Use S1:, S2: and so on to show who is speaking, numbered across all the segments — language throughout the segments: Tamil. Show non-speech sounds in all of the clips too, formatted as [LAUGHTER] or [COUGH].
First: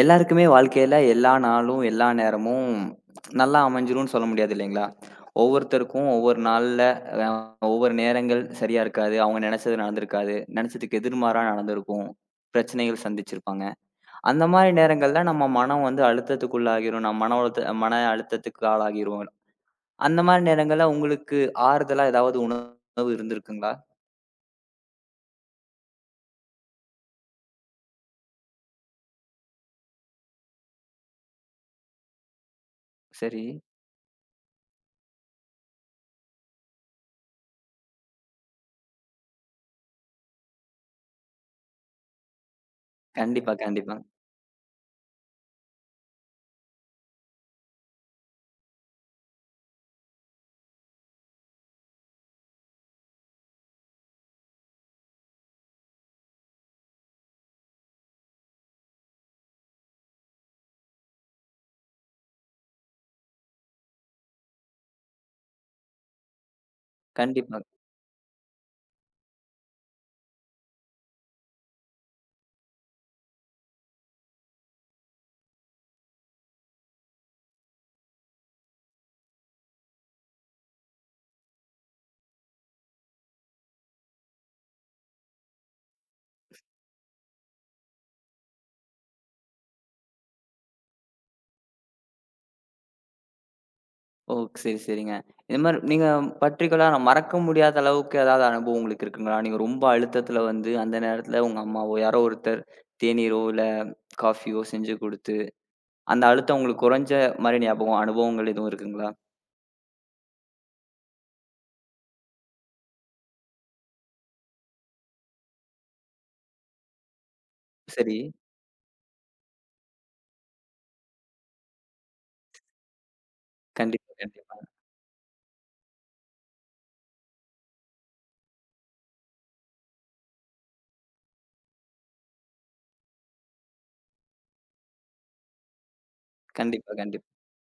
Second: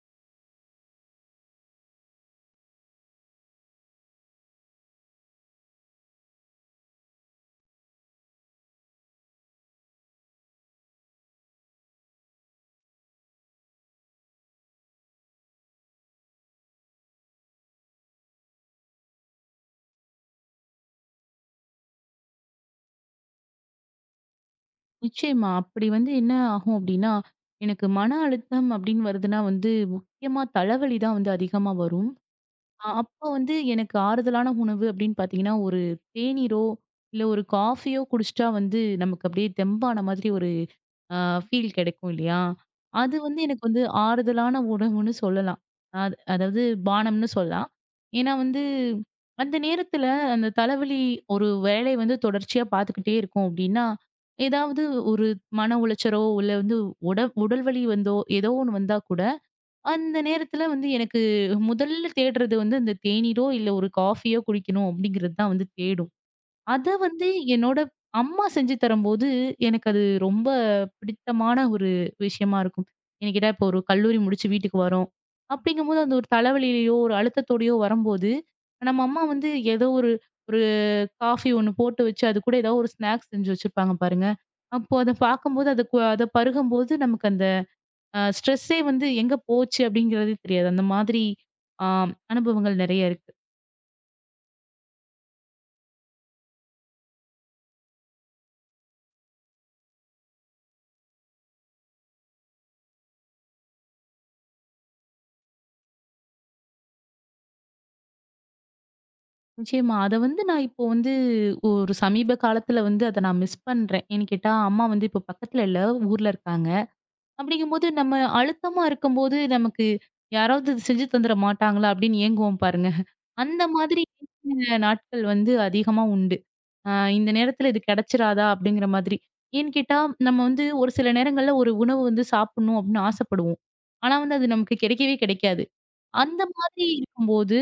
S1: எல்லாருக்குமே வாழ்க்கையில எல்லா நாளும் எல்லா நேரமும் நல்லா அமைஞ்சிரும்னு சொல்ல முடியாது இல்லீங்களா? ஒவ்வொருத்தருக்கும் ஒவ்வொரு நாள்ல அ ஒவ்வொரு நேரங்கள் சரியா இருக்காது. அவங்க நினைச்சது நடந்திருக்காது. நினைச்சதுக்கு எதிர்மாறா நடந்திருக்கும். பிரச்சனைகள் சந்திச்சிருப்பாங்க. அந்த மாரி நேரங்கள்ல நம்ம மனம் வந்து அழுத்தத்துக்குள்ளாகிரும். நம்ம மன உளத் மன அழுத்தத்துக்கு ஆளாகிருவோம். அந்த மாரி நேரங்கள்ல உங்களுக்கு ஆறுதலா ஏதாவது உணவு இருந்திருக்குங்களா?
S2: நிச்சயமா அப்படி வந்து என்ன ஆகும்? அப்படின்னா எனக்கு மன அழுத்தம் அப்படின்னு வருதுன்னா வந்து முக்கியமா தலைவலி தான் அதிகமா வரும். அ அப்ப
S1: சரி.
S2: வந்து எனக்கு ஆறுதலான உணவு அப்படின்னு பார்த்தீங்கன்னா ஒரு தேனீரோ இல்ல ஒரு காஃப்பியோ குடிச்சா வந்து நமக்குத் தெம்பான மாதிரி ஒரு அ ஃபீல் கிடைக்கும் இல்லையா? அது வந்து
S1: கண்டிப்பா,
S2: எனக்கு வந்து
S1: கண்டிப்பா.
S2: ஆறுதலான உணவுன்னு சொல்லலாம். அத் அதாவது பானம்ன்னு சொல்லலாம். ஏன்னா வந்து அந்த நேரத்துல அந்தத் தலைவலி ஒருவேளை வந்து தொடர்ச்சியா பாத்துக்கிட்டே இருக்கும். அப்படின்னா ஏதாவது ஒரு மன உளைச்சலோ இல்ல உட உடல் வலி வந்தோ ஏதோ ஒண்ணு வந்தா கூட அந்த நேரத்துல வந்து எனக்கு முதல்ல தேடுறது அந்தத் தேனீரோ இல்ல ஒரு காஃப்பியோ குடிக்கணும் அப்படிங்கறது தான் தேடும். அத வந்து
S1: கண்டிப்பா.
S2: என்னோட அம்மா செஞ்சு தரும்போது எனக்கு அது ரொம்ப பிடித்தமான ஒரு விஷயமா இருக்கும். எனக்கிட்ட இப்போ ஒரு கல்லூரி முடிச்சு வீட்டுக்கு வரும் அப்படிங்கும் போது ஒரு தலைவலையோ, ஒரு அழுத்தத்தோட வரும்போது நம்ம அம்மா வந்து ஏதோ ஒரு ஒரு காஃப்பியோ ஒண்ணு போட்டு வச்சு, அது கூட ஏதாவது ஒரு ஸ்நாக்ஸ் செஞ்சு வச்சுருப்பாங்க பாருங்க. அப்போ அத பாக்கும்போது அது அத பருகும்போது நமக்கு அந்த அ ஸ்ட்ரஸே வந்து எங்க போச்சு அப்படிங்கறது தெரியாது. அந்த மாதிரி அ அனுபவங்கள் நிறைய இருக்கு.
S1: ஓ, சரி, சரிங்க. இந்த மாரி நீங்க பர்டிகுலர்ர மறக்க முடியாத அளவுக்கு ஏதாவது அனுபவம் உங்களுக்கு இருக்குங்களா? நீங்க ரொம்ப அழுத்தத்துல வந்து அந்த நேரத்துல உங்க அம்மாவோ, யாரோ ஒருத்தர் தேநீரோ இல்ல காஃபியோ செஞ்சு குடுத்து, அந்த அழுத்தம் உங்களுக்குக் குறைஞ்ச மாரி ஞாபகம், அனுபவங்கள் எதுவும் இருக்குங்களா?
S2: நிச்சயமா! அத வந்து நான் இப்போ வந்து ஒரு சமீப காலத்துல வந்து அதை நான் மிஸ் பண்றேன். ஏன்னு கேட்டா அம்மா வந்து இப்போ பக்கத்துல இல்ல. ஊர்ல இருக்காங்க. அப்படிங்கும் போது
S1: சரி.
S2: நம்ம அழுத்தமா இருக்கும்போது நமக்கு யாராவது செஞ்சு தந்துட மாட்டாங்களா அப்படின்னு ஏங்குவோம் பாருங்க. [CHUCKLES] அந்த மாதிரி
S1: கண்டிப்பா, கண்டிப்பா.
S2: நாட்கள் வந்து அதிகமா உண்டு. அ இந்த நேரத்துல இது கெடைச்சுறாதா அப்படிங்கற மாதிரி. ஏன்னுக்கேட்டா நம்ம வந்து ஒரு சில நேரங்கள்ல ஒரு உணவு சாப்பிடணும் அப்படின்னு ஆசைப்படுவோம். ஆனா அது நமக்குக் கிடைக்கவே கிடைக்காது. அந்த மாதிரி
S1: கண்டிப்பா, கண்டிப்பா.
S2: இருக்கும்போது,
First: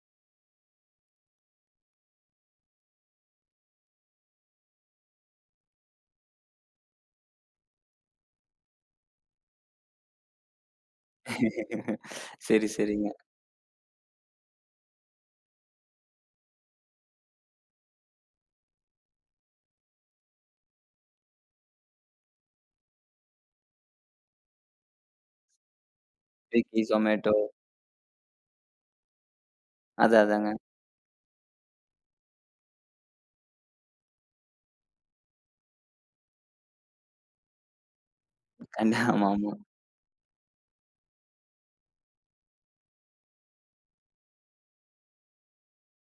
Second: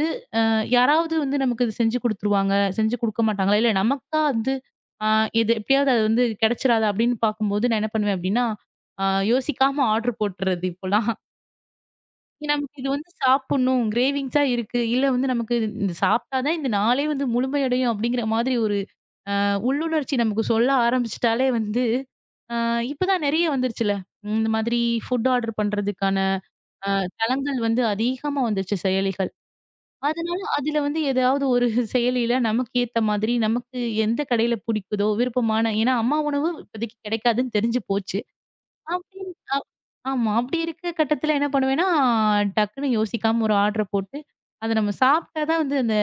S2: அ யாராவது வந்து நமக்குச் செஞ்சு குடுத்துருவாங்க. செஞ்சு குடுக்கமாட்டாங்களா? இல நமக்கா வந்து அ இது எப்படியாவது அது வந்து கிடைச்சுறதா? அப்படின்னு பார்க்கும்போது நான் என்ன பண்ணுவேன் அப்படின்னா, அ யோசிக்காம ஆர்டர் போட்டுடுறது இப்போல்லாம். [CHUCKLES]
S1: சரி,
S2: நமக்கு இது
S1: சரிங்க.
S2: வந்து சாப்பிடணும். க்ரேவிங்ஸ்ஸ இருக்கு. இல்ல வந்து நமக்கு இது சாப்பிட்டா தான் இந்த நாளே வந்து முழுமை அடையும் அப்படிங்கற மாதிரி ஒரு அ உள்ளுணர்ச்சி நமக்கு சொல்ல ஆரம்பிச்சுட்டாலே வந்து, அ இப்போ தான் நெறைய வந்துருச்சிள்ள. இந்த மாதிரி ஃபுட் ஆர்டர் பண்றதுக்கான
S1: Swiggy,
S2: அ
S1: Zomato
S2: தளங்கள் வந்து அதிகமா வந்துடுச்சு, செயலிகள்.
S1: அதான்,
S2: அதனால,
S1: அதாங்க.
S2: அதுல வந்து ஏதாவது ஒரு [CHUCKLES] செயலில நமக்கு ஏத்த மாதிரி, நமக்கு எந்தக் கடையில புடிக்குதோ விருப்பமான, ஏன்னா அம்மா உணவு இப்பதைக்கு கிடைக்காதுன்னு தெரிஞ்சு போச்சு.
S1: கண்டி
S2: அப்படின்
S1: ஆமாமா.
S2: ஆமா. அப்படி இருக்கற கட்டத்துல என்ன பண்ணுவேனா, டக்குன்னு யோசிக்காம ஒரு ஆர்டர் போட்டு அத நாம சாப்பிட்டா தான் அந்த,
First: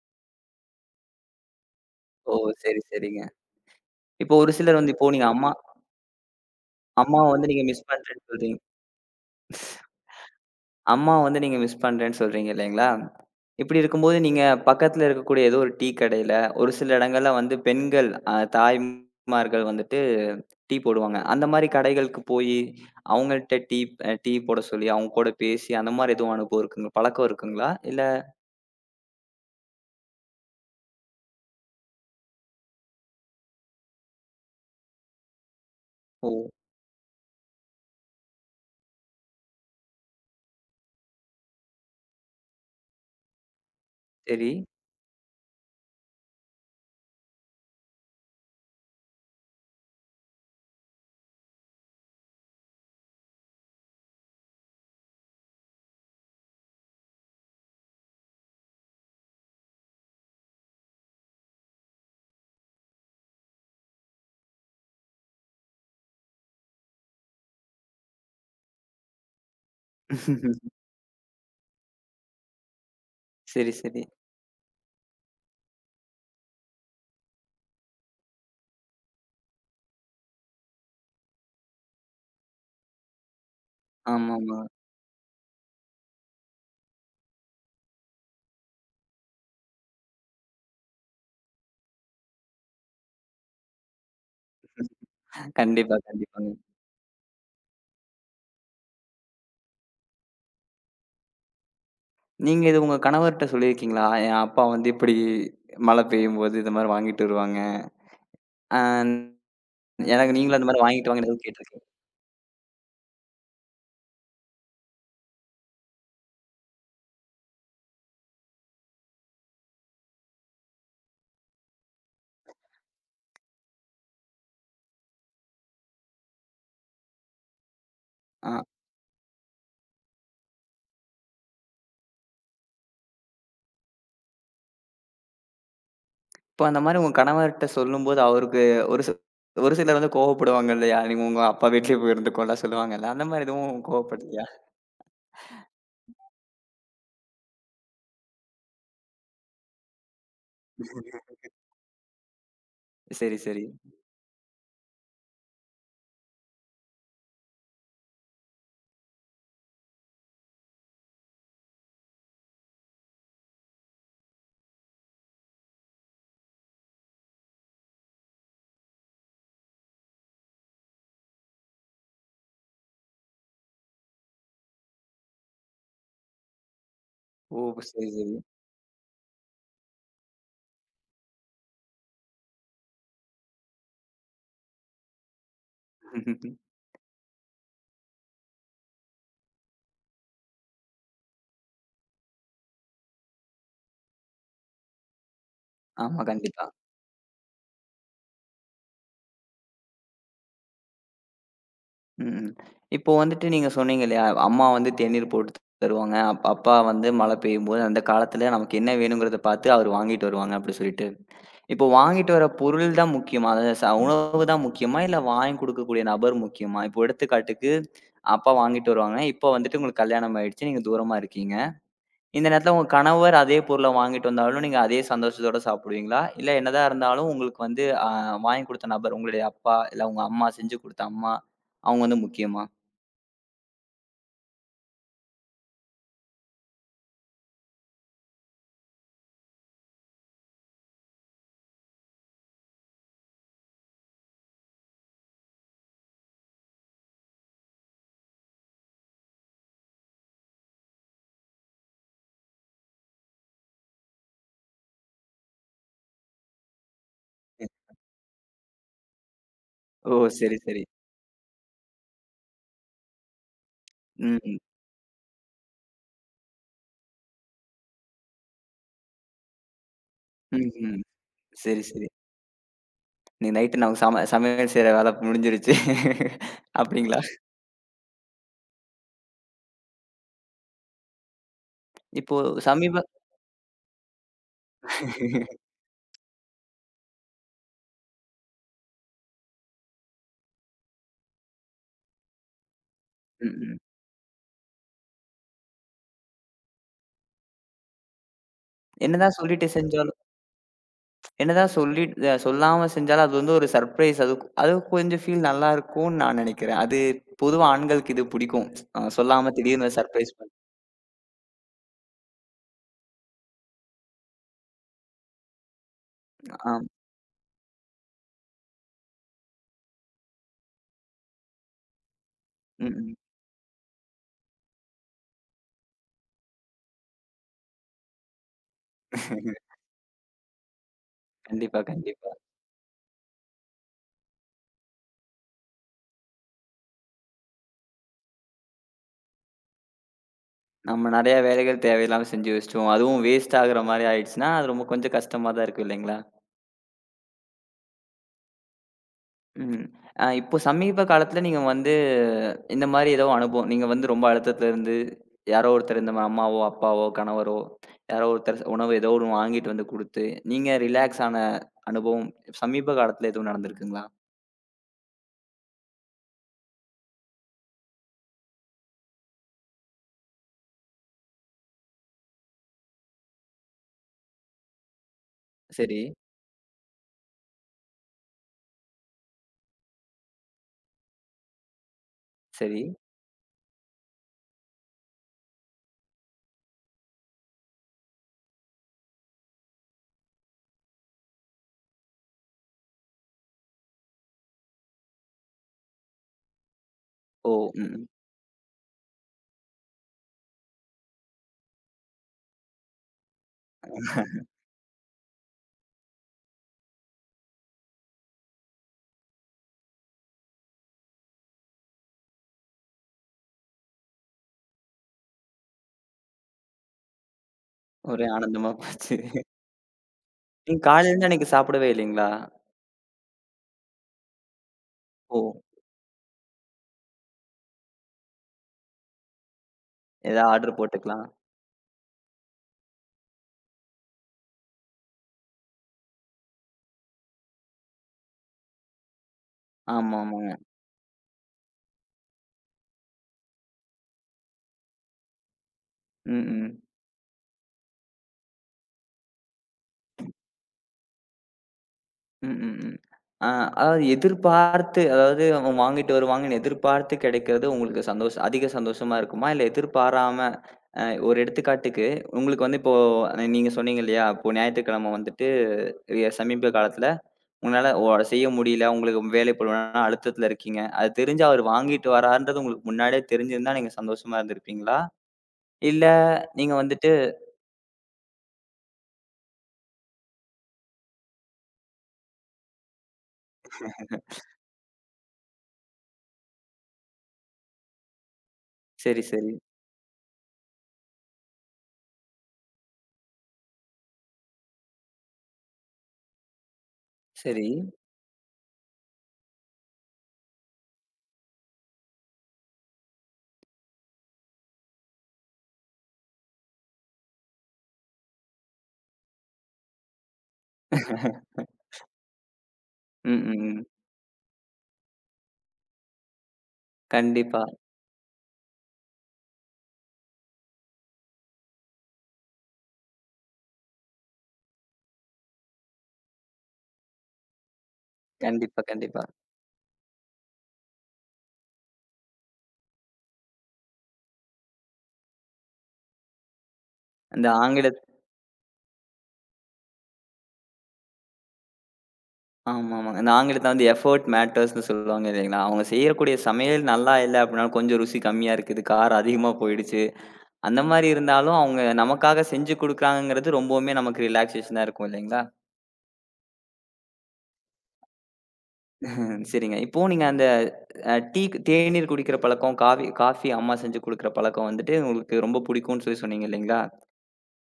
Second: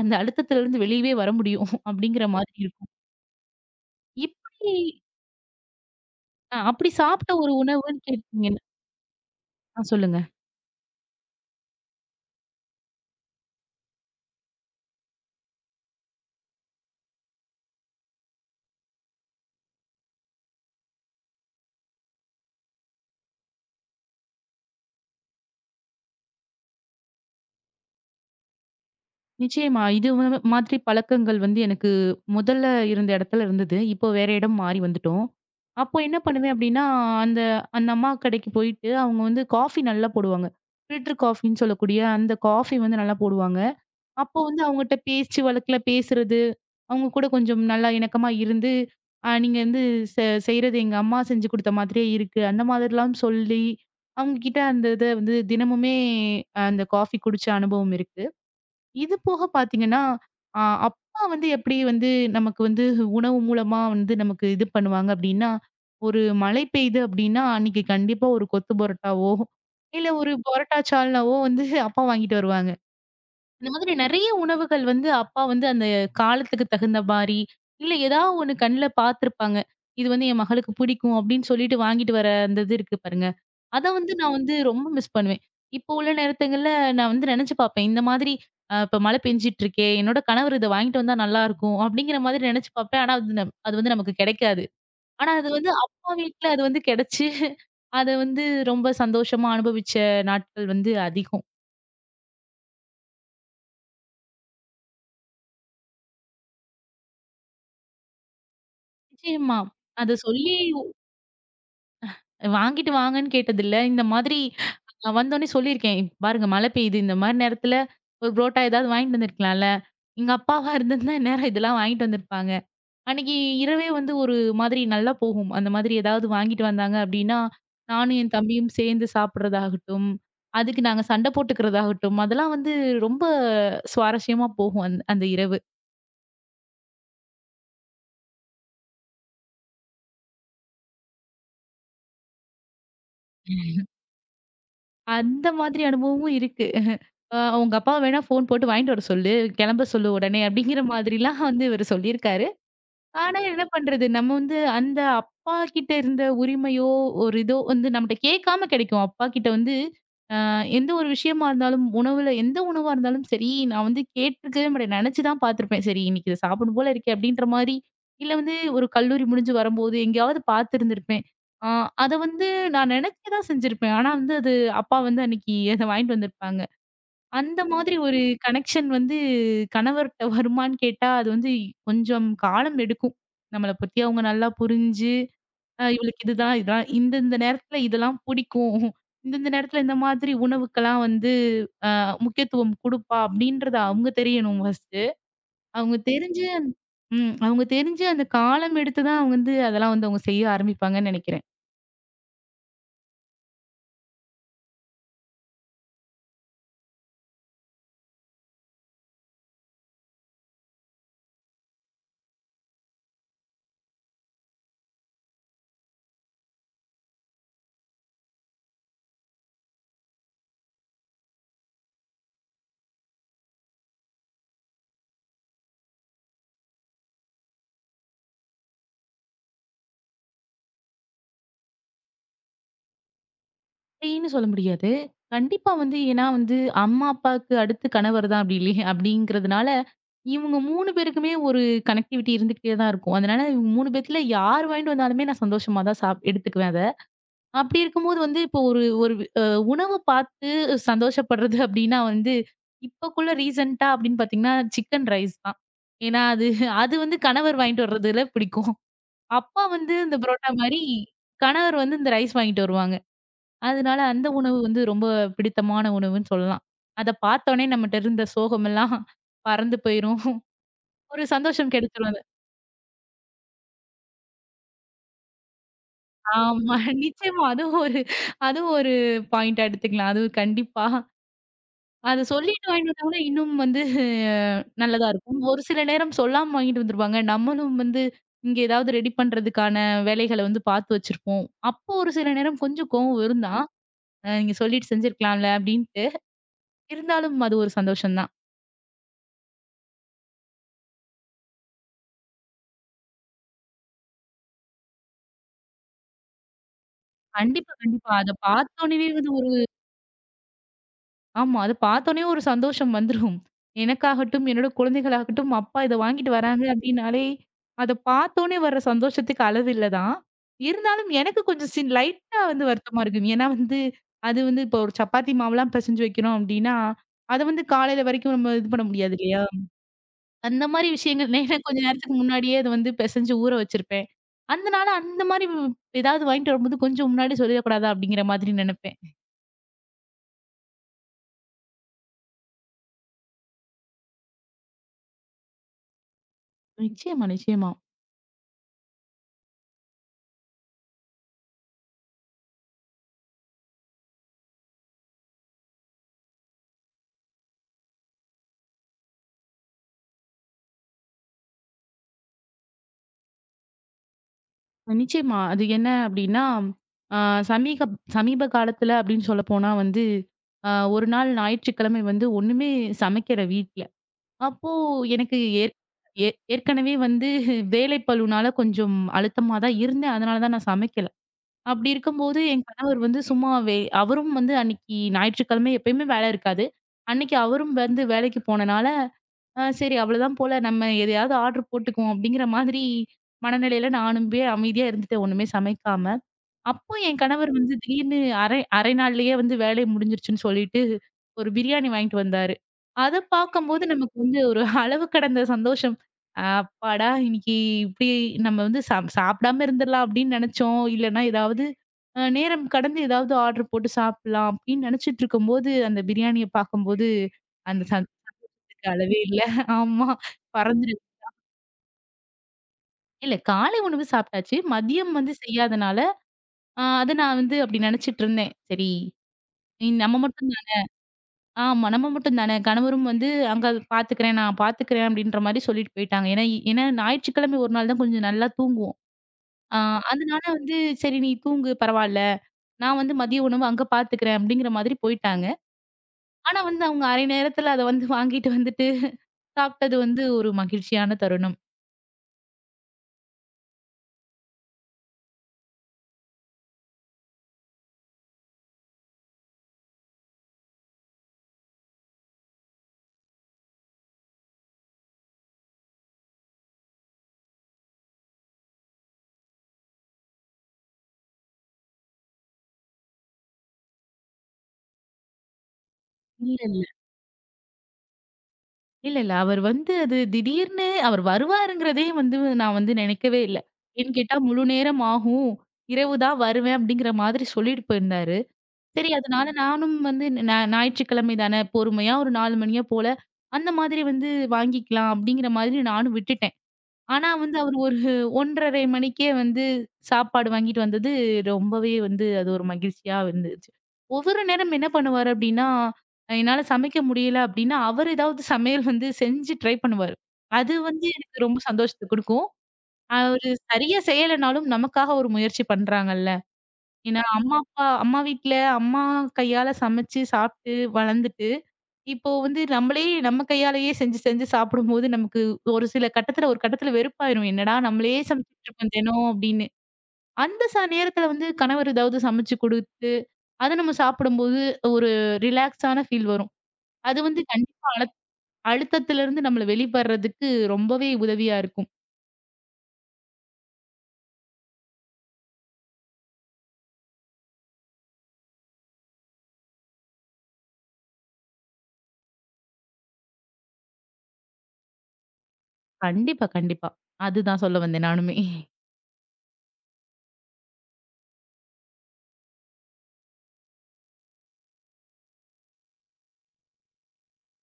S2: அந்த அழுத்தத்துல இருந்து வெளிவே வர முடியும் [CHUCKLES] அப்படிங்கற
S1: ஓ
S2: மாதிரி
S1: சரி,
S2: இருக்கும்.
S1: சரிங்க. இப்ப ஒரு
S2: இப்படி
S1: சிலர் வந்து இப்ப நீங்க அம்மா
S2: அ அப்படி
S1: அம்மாவ
S2: சாப்பிட்ட
S1: வந்து
S2: ஒரு
S1: நீங்க
S2: உணவுன்னு
S1: மிஸ் பண்றேன்னு சொல்றீங்க.
S2: [UNINTELLIGIBLE] அ,
S1: [CHUCKLES]
S2: சொல்லுங்க.
S1: அம்மாவ வந்து நீங்க மிஸ் பண்றேன்னு சொல்றீங்க இல்லீங்களா? இப்படி இருக்கும்போது நீங்கப் பக்கத்துல இருக்கக்கூடிய ஏதோ ஒரு டீ கடையில ஒரு சில இடங்கள்ல வந்து பெண்கள் தாய்மார்கள் வந்துட்டு டீ போடுவாங்க. அந்த மாரி கடைகளுக்குப் போயி அவங்ககிட்ட டீ அ டீ போடச் சொல்லி அவங்க கூடப் பேசி அந்த மாரி எதுவும் அனுபவம் இருக்குங்களா, பழக்கம் இருக்குங்களா? இல்ல.
S2: நிச்சயமா இது ம மாதிரிப் பழக்கங்கள் வந்து எனக்கு முதல்ல இருந்த இடத்துல இருந்தது, இப்போ வேற இடம் மாறி வந்துட்டோம். அப்போ என்ன
S1: ஓ.
S2: பண்ணுவேன் அப்படின்னா அந்த அந்த அம்மா கடைக்குப் போயிட்டு அவங்க வந்து காஃபி நல்லா போடுவாங்க. ஃபில்டர் காஃபின்னு சொல்லக்கூடிய அந்த காஃபி வந்து நல்லா போடுவாங்க. அப்போ
S1: சரி.
S2: வந்து அவங்க கிட்ட பேச்சு வழக்குல பேசுறது, அவங்க கூடக் கொஞ்சம் நல்லா இணக்கமா இருந்து, அ நீங்க வந்து வ செய்யறது எங்க அம்மா செஞ்சு கொடுத்த மாதிரியே இருக்கு, அந்த மாதிரி எல்லாம் சொல்லி அவங்ககிட்ட அந்த இத வந்து தினமுமே அந்த காஃபி குடிச்ச அனுபவம் இருக்கு. இது போகப் பாத்தீங்கன்னா, அ அப்பா வந்து எப்படி வந்து நமக்கு வந்து [CHUCKLES] உணவு மூலமா வந்து நமக்கு இது பண்ணுவாங்க அப்படின்னா ஒரு மழை பெய்து அப்படின்னா அன்னைக்கு கண்டிப்பா ஒரு கொத்து [CHUCKLES] பரோட்டாவோ இல்ல ஒரு
S1: [LAUGHS]
S2: பரோட்டா சால்னாவோ [CHUCKLES] வந்து அப்பா வாங்கிட்டு வருவாங்க. இந்த
S1: சரி,
S2: மாதிரி
S1: சரி.
S2: நிறைய உணவுகள் வந்து அப்பா வந்து அந்தக் காலத்துக்குத் தகுந்த மாரி, இல்ல ஏதாவது ஒண்ணு கண்ணுல பாத்துருப்பாங்க, இது வந்து என் மகளுக்குப் பிடிக்கும் அப்படின்னு சொல்லிட்டு வாங்கிட்டு வர அந்த இது இருக்கு பாருங்க. அத வந்து நான் வந்து
S1: ஆமாமா.
S2: ரொம்ப மிஸ் பண்ணுவேன். இப்போ உள்ள நேரத்துகள்ல நான் வந்து நெனச்சு பாப்பேன், இந்த மாதிரி, அ இப்ப மழ பெய்ஞ்சுட்டு இருக்கே, என்னோட கணவர் இத வாங்கிட்டு வந்தா நல்லா இருக்கும் அப்படிங்கற மாதிரி நெனச்சு பாப்பேன், ஆனா வந்து அ அது வந்து நமக்குக் கிடைக்காது. ஆனா அது
S1: [LAUGHS]
S2: வந்து
S1: கண்டிப்பா,
S2: அப்பா வீட்டுல
S1: கண்டிப்பாங்க.
S2: அது வந்து [CHUCKLES] கிடச்சு அத வந்து ரொம்ப சந்தோஷமா அனுபவிச்ச நாட்கள் வந்து அதிகம்.
S1: நீங்க இது உங்க கணவர்கிட்ட சொல்லி இருக்கீங்களா? என் அப்பா வந்து இப்பிடி மழை பெய்யும் போது இதுமாரி வாங்கிட்டு வருவாங்க. அன்
S2: நிச்சயமா. அத
S1: எனக்கு
S2: சொல்லி
S1: நீங்களும்
S2: உ
S1: இதுமாரி வாங்கிட்டு வாங்கன்னு எதும் கேட்டிருக்கீங்களா?
S2: [CHUCKLES] வாங்கிட்டு வாங்கன்னு கேட்டதில்லை. இந்த மாதிரி நான் வந்தவுடனே சொல்லி இருக்கேன், இப்ப பாருங்க! மழை பெய்து. இந்தமாரி நேரத்துல ஒரு புரோட்டா ஏதாவது வாங்கிட்டு வந்திருக்கலாம்ல. எங்க அப்பாவா இருந்ததா, இந்நேரம் இதுலாம் வாங்கிட்டு வந்து இருப்பாங்க. அன்னக்கி இரவே வந்து ஒரு மாதிரி நல்லா போகும். அந்தமாதிரி எதாவது வாங்கிட்டு வந்தாங்க அப்பிடின்னா, நானும் என்
S1: ஆ.
S2: தம்பியும் சேர்ந்து சாப்பிடறதாகட்டும், அதுக்கு நாங்க சண்டை போட்டுக்கிறது ஆகட்டும். அதெல்லாம் வந்து ரொம்ப சுவாரஸ்யமா போகும். அந் அந்த இரவு.
S1: இப்ப அந்தமாரி உங்க கணவர்கிட்ட சொல்லும்போது அவருக்கு ஒரு சில ஒரு சிலர் வந்து கோவப்படுவாங்க இல்லயா! நீ உங்க அப்பா வீட்லே போய் இருந்துக்கோன்னு எல்லாம் சொல்லுவாங்கள்ல, அந்தமாரி எதுவும்
S2: [CHUCKLES]
S1: கோபப்படலயா?
S2: அந்த மாதிரி
S1: [CHUCKLES]
S2: அனுபவமும் இருக்கு [CHUCKLES] அ உங்க அப்பாவ வேணா ஃபோன் போட்டு வாங்கிட்டு வரச் சொல்லு. கிளம்ப சொல்லு உடனே, அப்பிடிங்கிற மாதிரி எல்லாம்
S1: [UNINTELLIGIBLE]
S2: வந்து இவரு சொல்லி இருக்காரு.
S1: சரி,
S2: ஆனா
S1: சரி.
S2: என்ன பண்றது? நம்ம வந்து அந்த அப்பாகிட்ட இருந்த உரிமையோ! ஒரு இதோ வந்து நம்மகிட்ட கேக்காம கிடைக்கும். அப்பா கிட்ட வந்து, ஆ எந்த ஒரு விஷயமா இருந்தாலும், உணவுல எந்த உணவு இருந்தாலும் சரி, நான் கேட்டுருக்கவே மாட்டேன். நினைச்சுதான் பாத்துருப்பேன். சரி இன்னக்கி இத சாப்புட்ணும் போல இருக்கு, அப்பிடின்றமாரி. இல்ல வந்து ஒரு கல்லூரி முடிஞ்சு வரும்போது எங்காவது பாத்து இருந்து இருப்பேன். ஆ அத வந்து நான் நினைக்கதான் செஞ்சு இருப்பேன். ஆனா அது அப்பா வந்து அன்னக்கி அத வாங்கிட்டு வந்து இருப்பாங்க.
S1: ஓ!
S2: அந்த மாதிரி
S1: சரி,
S2: ஒரு
S1: சரி.
S2: கனெக்ஷன் வந்து கணவர்கிட்ட வருமான்னு கேட்டா, அது வந்து கொஞ்சம் காலம் எடுக்கும். நம்மள பத்தி அவுங்க நல்லா புரிஞ்சு, அ இவளுக்கு இது தான்
S1: [CHUCKLES]
S2: இந்த இந்த நேரத்து இதெல்லாம் பிடிக்கும். [CHUCKLES] இந்த இந்த நேரத்துல இந்த மாதிரி உணவுக்கெல்லாம் வந்து அ முக்கியத்துவம் கொடுப்பா! அப்பபிடின்றத அவுங்க தெரியணும் ஃபர்ஸ்டு அவுங்க
S1: ஆமா.
S2: தெரிஞ்சு
S1: கண்டிப்பா.
S2: ம் அவுங்க தெரிஞ்சு அந்தக் காலம் எடுத்து தான் அவுங்க வந்து அதெல்லாம் வந்து செய்ய ஆரம்பிப்பாங்கன்னு நினைக்கிறேன்.
S1: ம். இப்ப வந்துட்டு நீங்கச் சொன்னீங்க இல்லையா? அம்மா வந்து தேநீர் போட்டுத் தருவாங்க, அப்பா வந்து மழப் பெய்யும்போது அந்தக் காலத்துல நமக்கு என்ன வேணும்கிறத பாத்து அவரு வாங்கிட்டு வருவாங்க அப்படி சொல்லிட்டு. இப்ப வாங்கிட்டு வரப் பொருள் தான் முக்கியமா, ச உணவு தான் முக்கியமா இல்ல வாங்கி கொடுக்கக்கூடிய நபர் முக்கியமா? இப்போ எடுத்துக்காட்டுக்கு அப்பா வாங்கிட்டு வருவாங்க, இப்ப வந்துட்டு உங்களுக்குக் கல்யாணம் ஆயிடுச்சு, நீங்கத் தூரமா இருக்கீங்க. இந்த நேரத்துல உங்க கணவர் அதே பொருள வாங்கிட்டு வந்தாலும் நீங்க அதே சந்தோஷத்தோடு சாப்பிடுவீங்களா, இல்ல என்னதான் இருந்தாலும் உங்களுக்கு வந்து, அ வாங்கிக் கொடுத்த நபர் உங்களுடய அப்பா இல்ல உங்க அம்மா செஞ்சு கொடுத்த அம்மா அவங்க வந்து முக்கியமா?
S2: அப்படீன்னு சொல்ல முடியாது. கண்டிப்பா வந்து ஏன்னா வந்து அம்மா அப்பாவுக்கு அடுத்து கணவர் தான் அப்படீ இல்லயா அப்படிங்கிறதுனால இவங்க 3 பேருக்குமே ஒரு கனக்டிவிட்டி இருந்துக்கிட்டே தான் இருக்கும். அதனால 3 பேத்துல யார் வாங்கிட்டு வந்தாலுமே நான் சந்தோஷமா தான் சாப் எடுத்துக்குவேன் அத. அப்படி இருக்கும்போது வந்து இப்போ ஒரு ஒரு அ உணவு பாத்து சந்தோஷப்படுறது அப்படின்னா வந்து இப்பக்குள்ள ரீஸண்ட்டா அப்படின்னு பாத்தீங்கன்னா சிக்கன் ரைஸ் தான். ஏன்னா அது [CHUCKLES] அது வந்து கணவர் வாங்கிட்டு வர்றதுல பிடிக்கும். அப்பா வந்து
S1: ஓ!
S2: அந்த பரோட்ட்டா
S1: சரி
S2: மாரி
S1: சரி.
S2: கணவர் வந்து இந்த ரைஸ் வாங்கிட்டு வருவாங்க. அதனால அந்த
S1: ம். ம்.
S2: உணவு வந்து ரொம்ப பிடித்தமான உணவுன்னு சொல்லலாம். அதப் பார்த்தோனே நம்மட்ட இருந்த சோகம் [CHUCKLES] எல்லாம் பறந்து [CHUCKLES] போயிரும்.
S1: ம். ம்.
S2: ஒரு சந்தோஷம்
S1: சரி சரி.
S2: கெடச்சுரும் அத.
S1: இன்னைக்கு நைட் சம சமையல் செய்யுற வேலை முடிஞ்சிருச்சு. [LAUGHS]
S2: ஆமா, [CHUCKLES]
S1: அப்படீங்களா?
S2: நிச்சயமா அது ஒரு அது ஒரு பாய்ண்ட்டா எடுத்துக்கலாம். அது கண்டிப்பா. அதைச்
S1: இப்போ
S2: சொல்லிட்டு வாங்கி
S1: சமீப
S2: வந்தா இன்னும் வந்து நல்லா இருக்கும். ஒரு சில
S1: [LAUGHS]
S2: நேரம் சொல்லாம வாங்கிட்டு வந்துருப்பாங்க. நம்மளும் வந்து இங்க எதாவது ரெடி பண்றதுக்கான வேலைகளைப் பாத்து வச்சிருக்கோம். அப்போ ஒரு சில நேரம் கொஞ்சம் கோபம் வரும்
S1: ம்.
S2: தான்
S1: ம்.
S2: நீங்கச் சொல்லிட்டு செஞ்சிருக்கலாம் அப்படின்ட்டு. இருந்தாலும் அது ஒரு சந்தோஷம் தான்.
S1: என்னதான் சொல்லிட்டு செஞ்சாலும் என்னதான் சொல்லிட் சொல்லாம செஞ்சாலும் அது ஒரு ஸர்ப்ரைஸ் அது அது கொஞ்சம் ஃபீல் நல்லா இருக்கும்னு நான் நினைக்கிறேன். அது பொதுவா
S2: கண்டிப்பா. கண்டிப்பா
S1: ஆண்களுக்கு இது
S2: அதைப்
S1: பிடிக்கும்.
S2: பாத்த உடனே
S1: [TSK]
S2: அது ஒரு
S1: சொல்லாம திடீர்னு ஸர்ப்ரைஸ் பண்றது.
S2: ஆமா. அதைப் பாத்த உடனே ஒரு சந்தோஷம் [CHUCKLES] வந்துரும். எனக்காகட்டும், என்னோட குழந்தைகள் ஆகட்டும், அப்பா இத வாங்கிட்டு வராங்க
S1: ஆம்.
S2: அப்படின்னாலே அதைப் பாத்த உடனே வர்ற சந்தோஷத்துக்கு அளவு இல்ல தான். இருந்தாலும் எனக்குக் கொஞ்சம் சின் லைட்டா வந்து வருத்தமா
S1: ம்.
S2: இருக்கும். ஏன்னா அது வந்து இப்போ சப்பாத்தி மாவு எல்லாம் பிசைஞ்சு வைக்கணும் அப்படின்னா, அத வந்து காலைல வரைக்கும் இது பண்ண முடியாது இல்லையா?
S1: [LAUGHS]
S2: அந்த மாதிரி விஷயங்கள்.
S1: கண்டிப்பா
S2: கொஞ்சம் நேரத்துக்கு
S1: கண்டிப்பா.
S2: முன்னாடியே வந்து பிசைஞ்சு ஊற வச்சிருப்பேன். அதனால அந்த மாதிரி ஏதாவது வாங்கிட்டு வரும்போது கொஞ்சம் முன்னாடியே சொல்லக் கூடாதா அப்படிங்கிற மாதிரி நினைப்பேன். [CHUCKLES]
S1: நம்ம நறைய வேலைகள் தேவையில்லாம செஞ்சு வச்சிட்டோம். அதுவும் வேஸ்ட் ஆகுற மாரி ஆயிடுச்சுன்னா அது ரொம்ப கொஞ்சம் கஷ்டமாதான் இருக்கு இல்லீங்களா?
S2: நிச்சயமா நிச்சயமா.
S1: ம். அ இப்போ சமீப காலத்துல நீங்க வந்து இந்த மாரி எதோ அனுபவம் நீங்க வந்து ரொம்ப அழுத்தத்துல இருந்து யாரோ ஒருத்தர் இந்த அம்மாவோ, அப்பாவோ, கணவரோ யாரோ ஒருத்தர் உணவு எதோ ஒண்ணு வாங்கிட்டு வந்து கொடுத்து நீங்க ரிலாக்ஸ் ஆன அனுபவம் சமீப காலத்துல எதுவும் நடந்துருக்குங்களா?
S2: அ நிச்சயமா. அது என்ன அப்படின்னா, அ சமீக சமீப காலத்துல அப்படின்னு சொல்லப்போனா வந்து, அ ஒரு நாள் ஞாயிற்றுக்கிழமை வந்து ஒண்ணுமே சமைக்கல வீட்டுல. அப்போ எனக்கு ஏ
S1: சரி.
S2: ஏ ஏற்கனவே வந்து [CHUCKLES] வேலைப்பளுவுனால கொஞ்சம் அழுத்தமா தான் இருந்தேன், அதனால தான் நான் சமைக்கல. அப்படி இருக்கும்போது என்
S1: சரி.
S2: கணவர் வந்து சும்மாவே அவரும் வந்து அன்னிக்கு ஞாயிற்றுக்கழமை எப்பவுமே வேல இருக்காது. அன்னைக்கு அவரும் வந்து வேலைக்குப் போனனால சரி அவ்ளோ தான் போல நம்ம எதையாவது ஆர்டர் போட்டுக்குவோம் அப்படிங்கிற மாதிரி மனநிலையில நானும்பே அமைதியா இருந்துட்டேன் ஒண்ணுமே சமைக்காம. அப்போ என் கணவர்
S1: ஓ,
S2: வந்து
S1: ம்.
S2: திடீர்னு அரை அரை நாள்லயே வந்து வேலை முடிஞ்சிருச்சுன்னு [CHUCKLES] சொல்லிட்டு ஒரு பிரியாணி வாங்கிட்டு வந்தாரு. அத பாக்கும்போது நமக்கு வந்து
S1: [LAUGHS]
S2: ஒரு அளவு கடந்த சந்தோஷம். அப்பாடா! இன்னிக்கு இப்படி நம்ம வந்து சாப் சாப்பிடாம இருந்திரலாம் அப்படின்னு நெனச்சோம், இல்லனா எதாவது அ நேரம் கடந்து எதாவது ஆடர் போட்டு சாப்பிடலாம் அப்படின்னு நெனச்சிட்டு இருக்கும்போது அந்தப் பிரியாணியப் பாக்கும்போது அந்தச்
S1: ஒரே ஆனந்தமா
S2: சந்தோஷத்துக்கு
S1: போச்சு.
S2: அளவே இல்ல. ஆமா
S1: நீங்கக்
S2: பறந்துச்சு
S1: காலைலேந்து அன்னைக்கு சாப்பிடவே இல்லைங்களா?
S2: இல்ல காலை உணவு சாப்பிட்டாச்சு மதியம் வந்து
S1: ஓ.
S2: செய்யாதனால அ அத நான் வந்து அப்படி நினைச்சிட்டு இருந்தேன். சரி, நம்ம
S1: எதா
S2: மட்டும் தான
S1: ஆடர் போட்டுக்கலாம்.
S2: ஆமா நம்ம மட்டும் தான கணவரும் வந்து அங்க பாத்துக்குறேன். நான் பாத்துக்குறேன் அப்படின்ற மாதிரி சொல்லிட்டு போயிட்டாங்க ஏன்னா-ஏன்னா ஞாயிற்றுக்கிழமை ஒரு நாள் தான் கொஞ்சம் நல்லா தூங்குவோம். அ அதனால
S1: ஆமாமாங்க.
S2: வந்து சரி நீ தூங்கு பரவால்ல நான் வந்து மதிய உணவு அங்க பாத்துக்குறேன் அப்படிங்கற மாதிரி போயிட்டாங்க.
S1: ம்.
S2: ஆனா வந்து
S1: ம்.
S2: அவங்க அரை நேரத்துல அத வந்து வாங்கிட்டு வந்துட்டு சாப்பிட்டது வந்து ஒரு மகிழ்ச்சியான தருணம்.
S1: ம். ம். ம் அ அதாவது எதிர்பார்த்து அதாவது வாங்கிட்டு வருவாங்கன்னு எதிர்பார்த்து கிடைக்கிறது உங்களுக்குச் சந்தோஷம் அதிக சந்தோஷமா இருக்குமா? இல்ல எதிர்பாராம ஒரு எடுத்துக்காட்டுக்கு உங்களுக்கு வந்து இப்போ நீங்கச் சொன்னீங்க இல்லையா? ஞாயித்துக்கிழமை வந்துட்டு சமீப காலத்துல உன்னால ஓ செய்ய முடியல. உங்களுக்கு வேலை பளுவுனால அழுத்தத்துல இருக்கீங்க. அதைத் தெரிஞ்சு அவர் வாங்கிட்டு வரார்ன்றது உங்களுக்கு முன்னாடியே தெரிஞ்சிருந்தா நீங்கச் சந்தோஷமா இருந்திருப்பீங்களா? இல்ல
S2: இல்ல,
S1: நீங்க
S2: இல்ல.
S1: வந்துட்டு
S2: இல்ல இல்ல. அவர் வந்து அது திடீர்னு அவர் வருவாருங்கிறதையும் வந்து நான் வந்து நினைக்கவே இல்ல. ஏன் கேட்டா
S1: [LAUGHS]
S2: முழு நேரம் ஆகும் இரவு தான் வருவேன் அப்படிங்கிற மாதிரி சொல்லிட்டு போயிருந்தாரு. சரி
S1: சரி,
S2: அதனால
S1: சரி.
S2: நானும் வந்து நா ஞாயிற்றுக்கிழமைதான பொறுமையா ஒரு 4 மணியா போல அந்த மாதிரி வந்து வாங்கிக்கலாம் அப்படிங்கற மாதிரி நானும் விட்டுட்டேன். ஆனா வந்து
S1: சரி.
S2: அவர் ஒரு 1 1/2 மணிக்கே வந்து சாப்பாடு வாங்கிட்டு வந்தது ரொம்பவே வந்து அது ஒரு மகிழ்ச்சியா வந்துச்சு. ஒவ்வொரு நேரம் என்ன பண்ணுவார் அப்படின்னா, என்னால சமைக்க முடியல அப்படின்னா அவரு எதாவது சமையல் வந்து செஞ்சு ட்ரை பண்ணுவாரு. அது வந்து எனக்கு ரொம்ப சந்தோஷத்தை
S1: [LAUGHS]
S2: கொடுக்கும்
S1: ம்.
S2: அவரு
S1: ம்.
S2: சரியா செய்யலைன்னாலும் நமக்காக ஒரு முயற்சி பண்றாங்கள்ல. ஏன்னா அம்மா,
S1: கண்டிப்பா.
S2: அப்பா, அம்மா வீட்டுல அம்மா கையால சமைச்சு சாப்பிட்டு வளர்ந்துட்டு இப்போ வந்து நம்மளே நம்ம கையால செஞ்சு செஞ்சு சாப்பிடும்போது, நமக்கு ஒரு சில கட்டத்துல ஒரு கட்டத்துல வெறுப்பா இருக்கும். என்னடா நம்மளே சமைச்சிட்டு
S1: கண்டிப்பா,
S2: இருக்கோம்
S1: கண்டிப்பா.
S2: தினம் அப்படின்னு அந்த ச நேரத்துல வந்து கணவர் ஏதாவது சமைச்சு கொடுத்து அதை நம்ம சாப்பிடும்போது ஒரு ரிலாக்ஸா ஆன ஃபீல் வரும். அது வந்து
S1: அந்த
S2: கண்டிப்பா
S1: ஆங்கிலத்
S2: அழுத்தத்துல இருந்து நம்மள வெளிப்படுறதுக்கு ரொம்பவே உதவியா இருக்கும்.
S1: ஆமாம்மா. அந்த ஆங்கிலத்துல எஃப்பர்ட் மேட்டர்ஸ் ன்னு சொல்லுவாங்க இல்லீங்களா? அவங்க செய்யக்கூடிய சமையல் நல்லா இல்ல அப்படின்னாலும் கொஞ்சம் ருசி கம்மியா இருக்குது, காரம் அதிகமா போயிடுச்சு, அந்த மாரி இருந்தாலும் அவங்க நமக்காகச் செஞ்சு கொடுக்கிறாங்கன்றது ரொம்பவுமே நமக்கு ரிலாக்ஸேஷன்னா இருக்கும் இல்லைங்களா?
S2: கண்டிப்பா, கண்டிப்பா. அதுதான் சொல்ல வந்தே நானுமே. [CHUCKLES]
S1: [LAUGHS] சரிங்க. இப்போ நீங்க அந்த டீக் தேநீர் குடிக்கிற பழக்கம், காவி காஃபி அம்மா செஞ்சு கொடுக்கிற பழக்கம் வந்துட்டு உங்களுக்கு ரொம்ப புடிக்கும்னு சொல்லி சொன்னீங்க இல்லீங்களா?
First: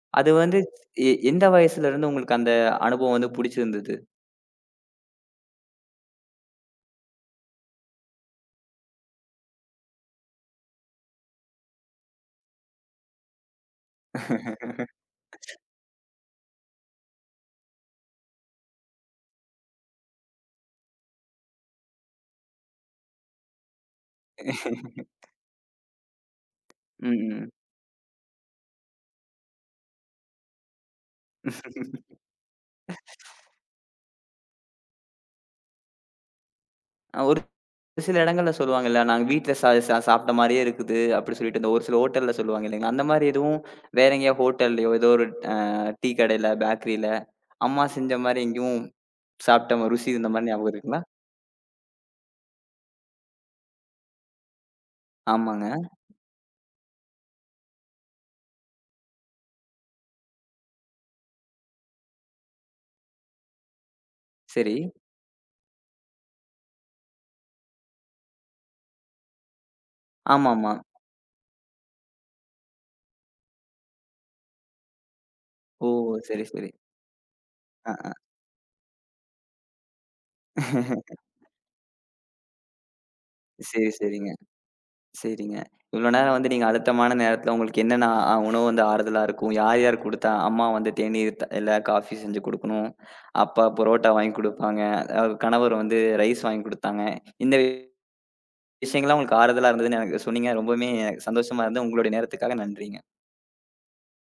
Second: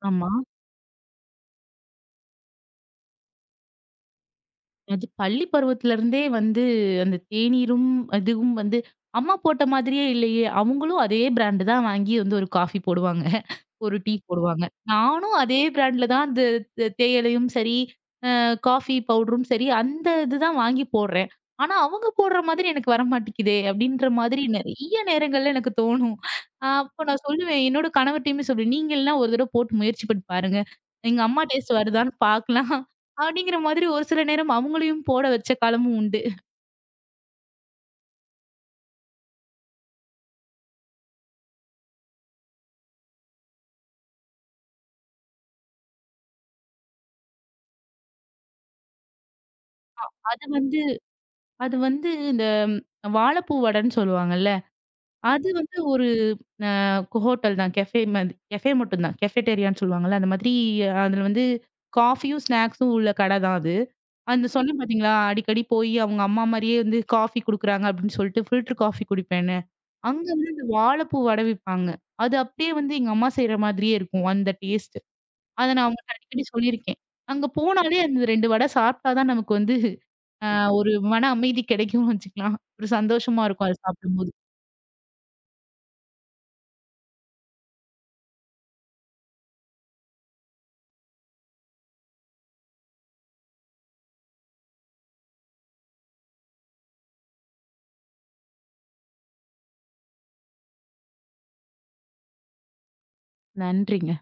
S2: ஆமா.
S1: அது வந்து எ எந்த வயசுல இருந்து உங்களுக்கு அந்த அனுபவம் வந்து பிடிச்சிருந்தது?
S2: அது பள்ளிப் பருவத்திலிருந்தே வந்து அந்தத் தேநீரும், அதுவும் வந்து அம்மா போட்ட மாதிரியே இல்லையே. அவங்களும் அதே ப்ராண்டு தான் வாங்கி வந்து ஒரு காஃபி போடுவாங்க, ஒரு டீ போடுவாங்க. நானும்
S1: [LAUGHS]
S2: அதே ப்ராண்ட்ல தான் இந்தத் தேயிலையும் சரி, அ காஃபி பவுடரும் சரி அந்த இது தான் வாங்கி போடுறேன். ஆனா அவங்க போடுற மாரி எனக்கு வர மாட்டேங்குதே அப்படிங்கிற மாதிரி நறைய
S1: [LAUGHS]
S2: நேரங்கள்ல எனக்குத் [CHUCKLES] தோணும். அப்போ நான்
S1: ம்.
S2: சொல்லுவேன், என்னோட கணவர்டையும் சொல்லுவேன், நீங்க எல்லாம் ஒரு தடவை போட்டு முயற்சி பண்ணி பாருங்க. எங்க அம்மா டேஸ்ட் வருதான்னு [CHUCKLES] பாக்கலாம்
S1: [LAUGHS]
S2: அப்படிங்கிற மாதிரி ஒரு சில நேரம் அவங்களையும் போட வச்ச காலமும் உண்டு. [CHUCKLES]
S1: ஒரு சில இடங்கள்ல சொல்லுவாங்க இல்ல, நாங்க வீட்டில சா சா சாப்ட்ட மாரியே இருக்குது அப்படி சொல்லிட்டு ஒரு சில ஹோட்டல்ல சொல்லுவாங்க இல்லைங்களா, அந்த மாரி எதுவும் வேற எங்கேயா ஹோட்டல்லயோ ஏதோ ஒரு, ஆ டீ கடையில, பேக்கரீல அம்மா செஞ்ச மாரி எங்கயும் சாப்பிட்ட
S2: அ
S1: ருசி இருந்த
S2: அது
S1: மாரி ஞாபகம்
S2: வந்து
S1: இருக்குங்களா?
S2: அது வந்து இந்த வாப்பூ வடன்னு சொல்லுவாங்கள்ல. அது
S1: ஆமாங்க.
S2: வந்து ஒரு, அ, ஹோட்டல் தான் கஃபே மாதிரி கஃபே மட்டும்தான் கஃபட்டீரியான்னு சொல்லுவாங்கள்ல, அந்த மாதிரி அதுல வந்து காஃபியும் ஸ்னேக்ஸ்ஸும் உள்ள கட தான் அது. அந்த
S1: சரி.
S2: சொன்னேன் பாத்தீங்களா, அடிக்கடி போயி அவங்க அம்மா மாரியே வந்து காஃபி குடுக்குறாங்க அப்படின்னு சொல்லிட்டு ஃபில்டர் காஃபி குடிப்பேன்னு. அங்க வந்து
S1: ஆமாம்மா.
S2: வாழப்பூ வட விப்பாங்க. அது அப்படியே வந்து எங்க அம்மா செய்ற மாதிரியே இருக்கும் அந்த டேஸ்ட்டு. அத நான்
S1: ஓ
S2: அவங்ககிட்ட
S1: சரி,
S2: அடிக்கடி சொல்லி
S1: சரி.
S2: இருக்கேன். அங்க
S1: அ,
S2: போனாலே
S1: அ.
S2: அந்த ரெண்டு வட சாப்பிட்டாதான் நமக்கு வந்து, அ ஒரு மன
S1: [LAUGHS]
S2: அமைதி கடைக்கும்னு வச்சுக்கலாம். ஒரு சந்தோஷமா இருக்கும் அதச்
S1: சரி, சரிங்க.
S2: சாப்பிடும்போது.
S1: சரிங்க. இவ்வளவு நேரம் வந்து நீங்க அழுத்தமான நேரத்துல உங்களுக்கு என்னென்ன உணவு வந்து ஆறுதலா இருக்கும், யார் யார் குடுத்தா, அம்மா வந்து தேநீர் இல்ல காஃபி செஞ்சு கொடுக்கணும், அப்பா பரோட்டா வாங்கிக் கொடுப்பாங்க, கணவர் வந்து ரைஸ் வாங்கிக் கொடுத்தாங்க. இந்த விஷயங்கள் எல்லாம் உங்களுக்கு ஆறுதலா இருந்ததுன்னு எனக்கு சொன்னீங்க, ரொம்பவுமே எனக்குச் சந்தோஷமா இருந்தது. உங்களுடைய நேரத்துக்காக நன்றிங்க.
S2: நன்றிங்க.